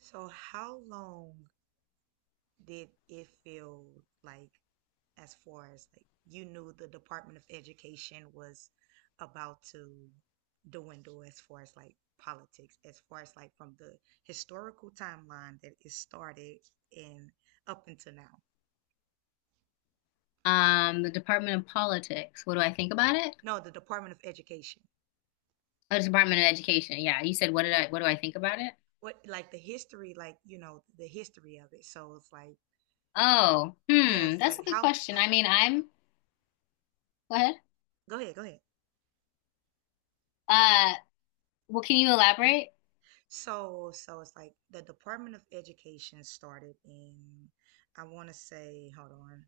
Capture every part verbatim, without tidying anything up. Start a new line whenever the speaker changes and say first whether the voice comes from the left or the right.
right: So how long did it feel like, as far as like you knew the Department of Education was about to dwindle, as far as like politics, as far as like from the historical timeline that it started and up until now?
left: Um, the Department of Politics. What do I think about it?
right: No, the Department of Education.
left: Oh, the Department of Education. Yeah, you said what did I what do I think about it?
right: What, like the history, like you know, the history of it. So it's like
left: Oh, hmm,
right: yes,
left: that's
right: like
left: a good
right: how,
left: question.
right: how
left: I mean, I'm Go ahead.
right: go ahead, go ahead.
left: Uh, well, can you elaborate?
right: So, so it's like the Department of Education started in, I want to say, hold on,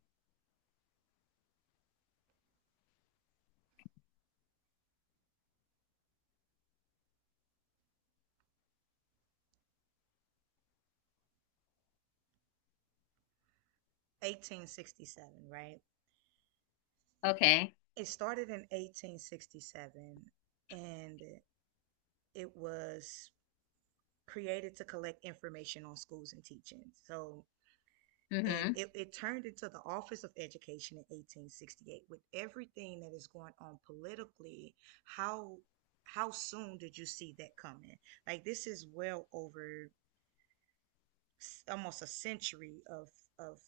right: eighteen sixty-seven, right?
left: Okay.
right: It started in eighteen sixty-seven and it was created to collect information on schools and teaching. So, and
left: Mm-hmm.
right: it, it turned into the Office of Education in eighteen sixty-eight with everything that is going on politically. How how soon did you see that coming? Like this is well over almost a century of of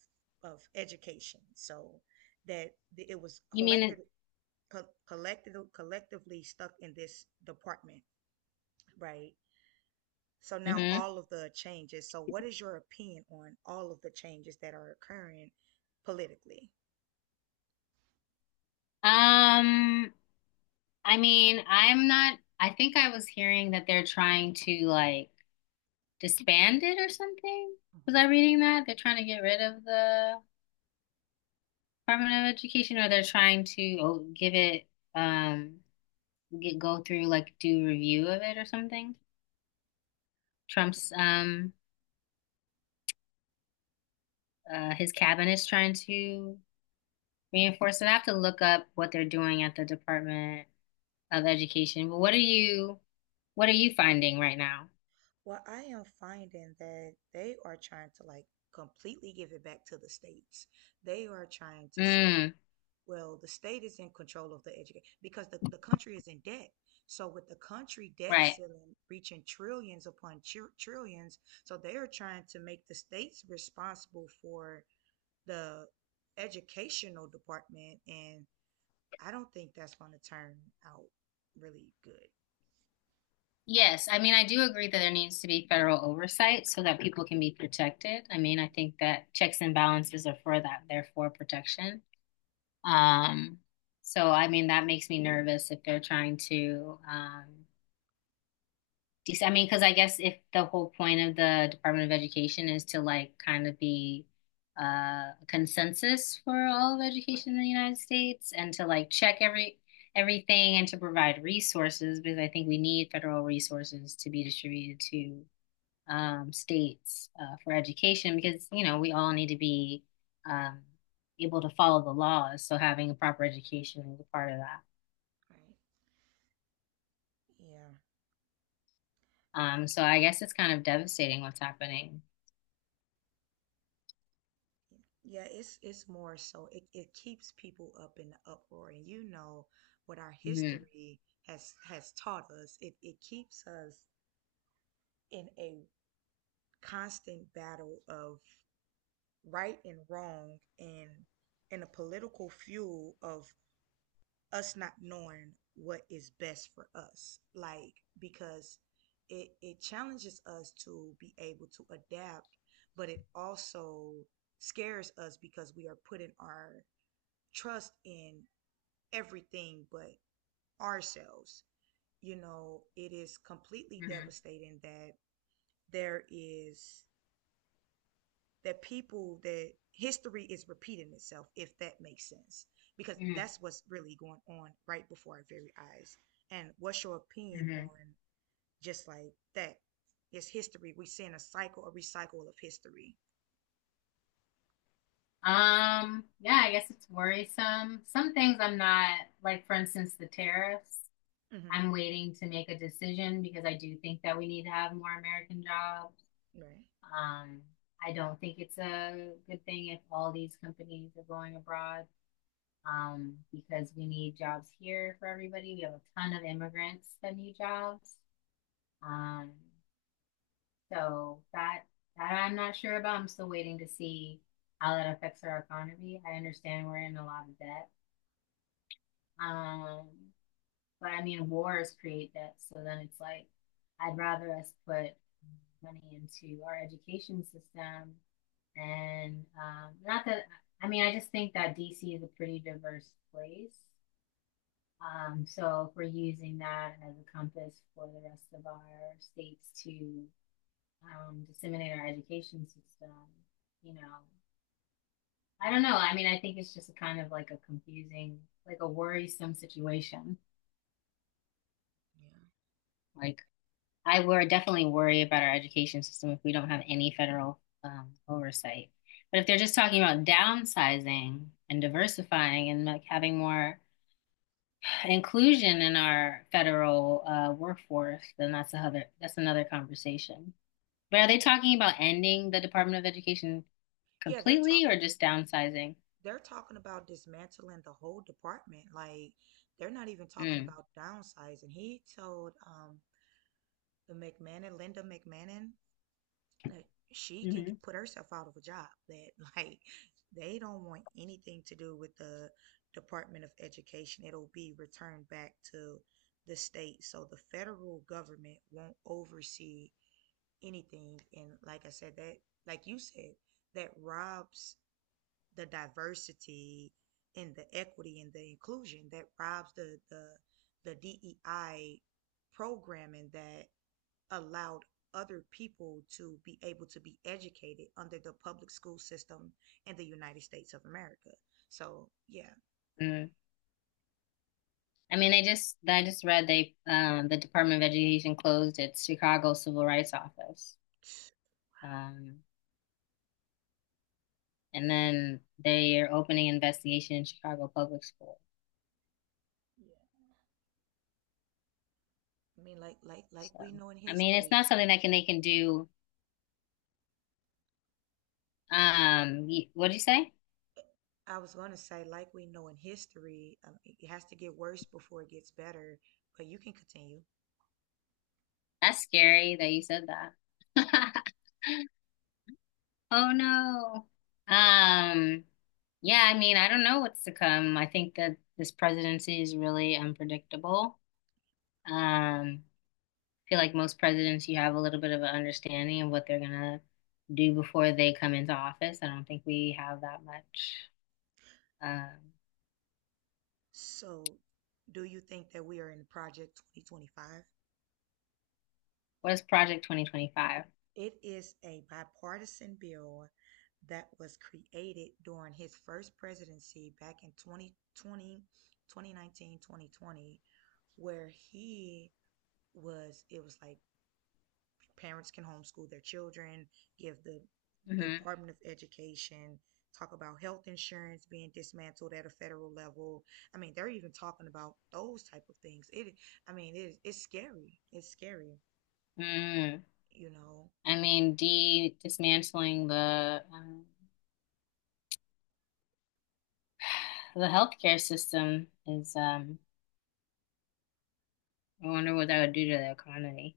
right: of education, so that it was
left: You mean
right: collected, co- collected collectively, stuck in this department, right? So now
left: mm-hmm.
right: all of the changes. So what is your opinion on all of the changes that are occurring politically?
left: Um, I mean, I'm not I think I was hearing that they're trying to like disband it or something. Was I reading that? They're trying to get rid of the Department of Education, or they're trying to oh, give it um get, go through like do review of it or something.
right: Mm.
left: Trump's um uh his cabinet's trying to reinforce it. I have to look up what they're doing at the Department of Education. But what are you what are you finding right now?
right: Well, I am finding that they are trying to like completely give it back to the states. They are trying to say,
left: Mm,
right: well, the state is in control of the education because the, the country is in debt. So with the country debt
left: right.
right: ceiling reaching trillions upon tr- trillions, so they are trying to make the states responsible for the educational department, and I don't think that's going to turn out really good.
left: Yes, I mean I do agree that there needs to be federal oversight so that people can be protected. I mean, I think that checks and balances are for that. They're for protection. Um, so I mean that makes me nervous if they're trying to um Dec- I mean, because I guess if the whole point of the Department of Education is to like kind of be uh, a consensus for all of
right: Right,
left: education in the United States and to like check every everything and to provide resources because I think we need federal resources to be distributed to um, states uh, for education, because you know we all need to be um, able to follow the laws. So having a proper education is a part of that.
right: right. Yeah.
left: Um, so I guess it's kind of devastating what's happening.
right: Yeah, it's it's more so it, it keeps people up in the uproar, and you know what our
left: Hmm.
right: history has has taught us. It it keeps us in a constant battle of right and wrong, and in a political fuel of us not knowing what is best for us, like, because it it challenges us to be able to adapt, but it also scares us because we are putting our trust in everything but ourselves. You know, it is completely
left: Hmm.
right: devastating that there is that people, that history is repeating itself, if that makes sense, because
left: Mm,
right: that's what's really going on right before our very eyes. And what's your opinion
left: mhm.
right: on just like that? It's history. We're seeing a cycle, a recycle of history.
left: Um, yeah, I guess it's worrisome. Some things I'm not, like for instance, the tariffs.
right: Hmm.
left: I'm waiting to make a decision because I do think that we need to have more American jobs.
right: Right.
left: Um, I don't think it's a good thing if all these companies are going abroad, um, because we need jobs here for everybody. We have a ton of immigrants that need jobs. Um, So that that I'm not sure about. I'm still waiting to see how that affects our economy. I understand we're in a lot of debt. Um, but I mean wars create debt. So then it's like I'd rather us put money into our education system and um, not that. I mean I just think that D C is a pretty diverse place. Um, so if we're using that as a compass for the rest of our states to um, disseminate our education system. You know, I don't
right: Yeah.
left: know. I mean, I think it's just a kind of like a confusing, like a worrisome situation.
right: Yeah.
left: Like, I would definitely worry about our education system if we don't have any federal um, oversight. But if they're just talking about downsizing and diversifying and like having more inclusion in our federal uh, workforce, then that's another that's another conversation. But are they talking about ending the Department of Education
right: yeah they're
left: completely
right: talking
left: or just downsizing?
right: they're talking about dismantling the whole department. Like, they're not even talking
left: Mm.
right: about downsizing. He told um the McMahon, Linda McMahon, that she can g-
left: Hmm.
right: put herself out of a job. That like they don't want anything to do with the Department of Education. It'll be returned back to the state. So the federal government won't oversee anything. And like I said, that, like you said, that robs the diversity and the equity and the inclusion. That robs the the the D E I programming that allowed other people to be able to be educated under the public school system in the United States of America. So yeah,
left: Mm. I mean, I just I just read they um the Department of Education closed its Chicago Civil Rights Office. Um, and
right: yeah,
left: then they are opening an investigation in Chicago Public School.
right: yeah. I mean, like like like
left: So,
right: we know in
left: I mean, it's
right: history.
left: not something that can they can do. Um, y- what'd you say?
right: I was gonna say, like we know in history, um, it has to get worse before it gets better. But you can continue.
left: That's scary that you said that.
right: Yeah.
left: Oh no. Um, yeah, I mean, I don't know what's to come. I think that this presidency is really unpredictable. Um, Feel like most presidents, you have a little bit of an understanding of what they're gonna do before they come into office. I don't think we have that much. Um,
right: So, do you think that we are in Project twenty twenty-five?
left: what is Project twenty twenty-five?
right: It is a bipartisan bill that was created during his first presidency back in twenty twenty, twenty nineteen, twenty twenty, where he was, it was like parents can homeschool their children, give the
left: Hmm.
right: Department of Education, talk about health insurance being dismantled at a federal level. I mean, they're even talking about those type of things. It, I mean, it, it's scary. It's scary,
left: Mm.
right: you know.
left: I mean, de dismantling the um, the healthcare system is. Um, I wonder what that would do to the economy.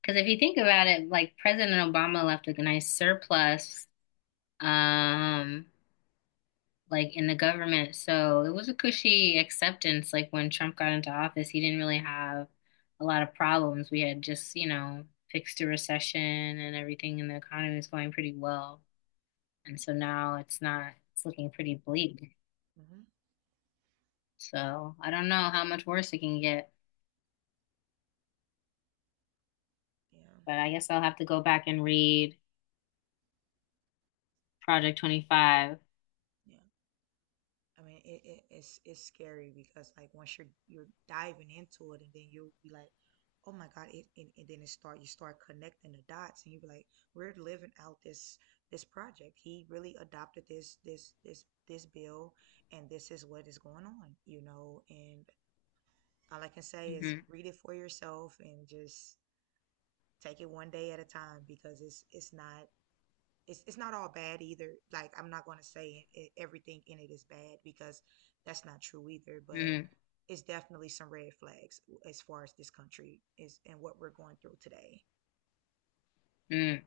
left: Because if you think about it, like President Obama left a nice surplus. Um, like in the government. So it was a cushy acceptance. Like when Trump got into office, he didn't really have a lot of problems. We had just, you know, fixed a recession and everything, and the economy was going pretty well.
right: Yeah.
left: And so now it's not, it's looking pretty bleak.
right: Yeah. Hmm.
left: So I don't know how much worse it can get,
right: Yeah.
left: but I guess I'll have to go back and read Project twenty-five.
right: Yeah. I mean, it, it, it's it's scary because like once you're you're diving into it, and then you'll be like, oh my God, it and, and then it start you start connecting the dots, and you be like, we're living out this this project. He really adopted this this this this bill, and this is what is going on, you know. And all I can say is
left: Hmm.
right: read it for yourself and just take it one day at a time because it's it's not it's it's not all bad either. Like, I'm not going to say it, everything in it is bad, because that's not true either, but
left: Hmm.
right: it's definitely some red flags as far as this country is and what we're going through today.
left: Hmm.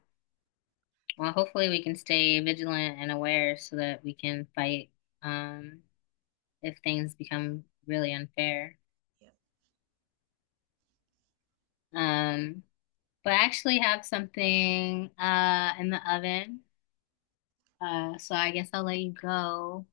left: Well, hopefully we can stay vigilant and aware so that we can fight um, if things become really unfair.
right: Yeah.
left: Um, but I actually have something uh in the oven. Uh, so I guess I'll let you go.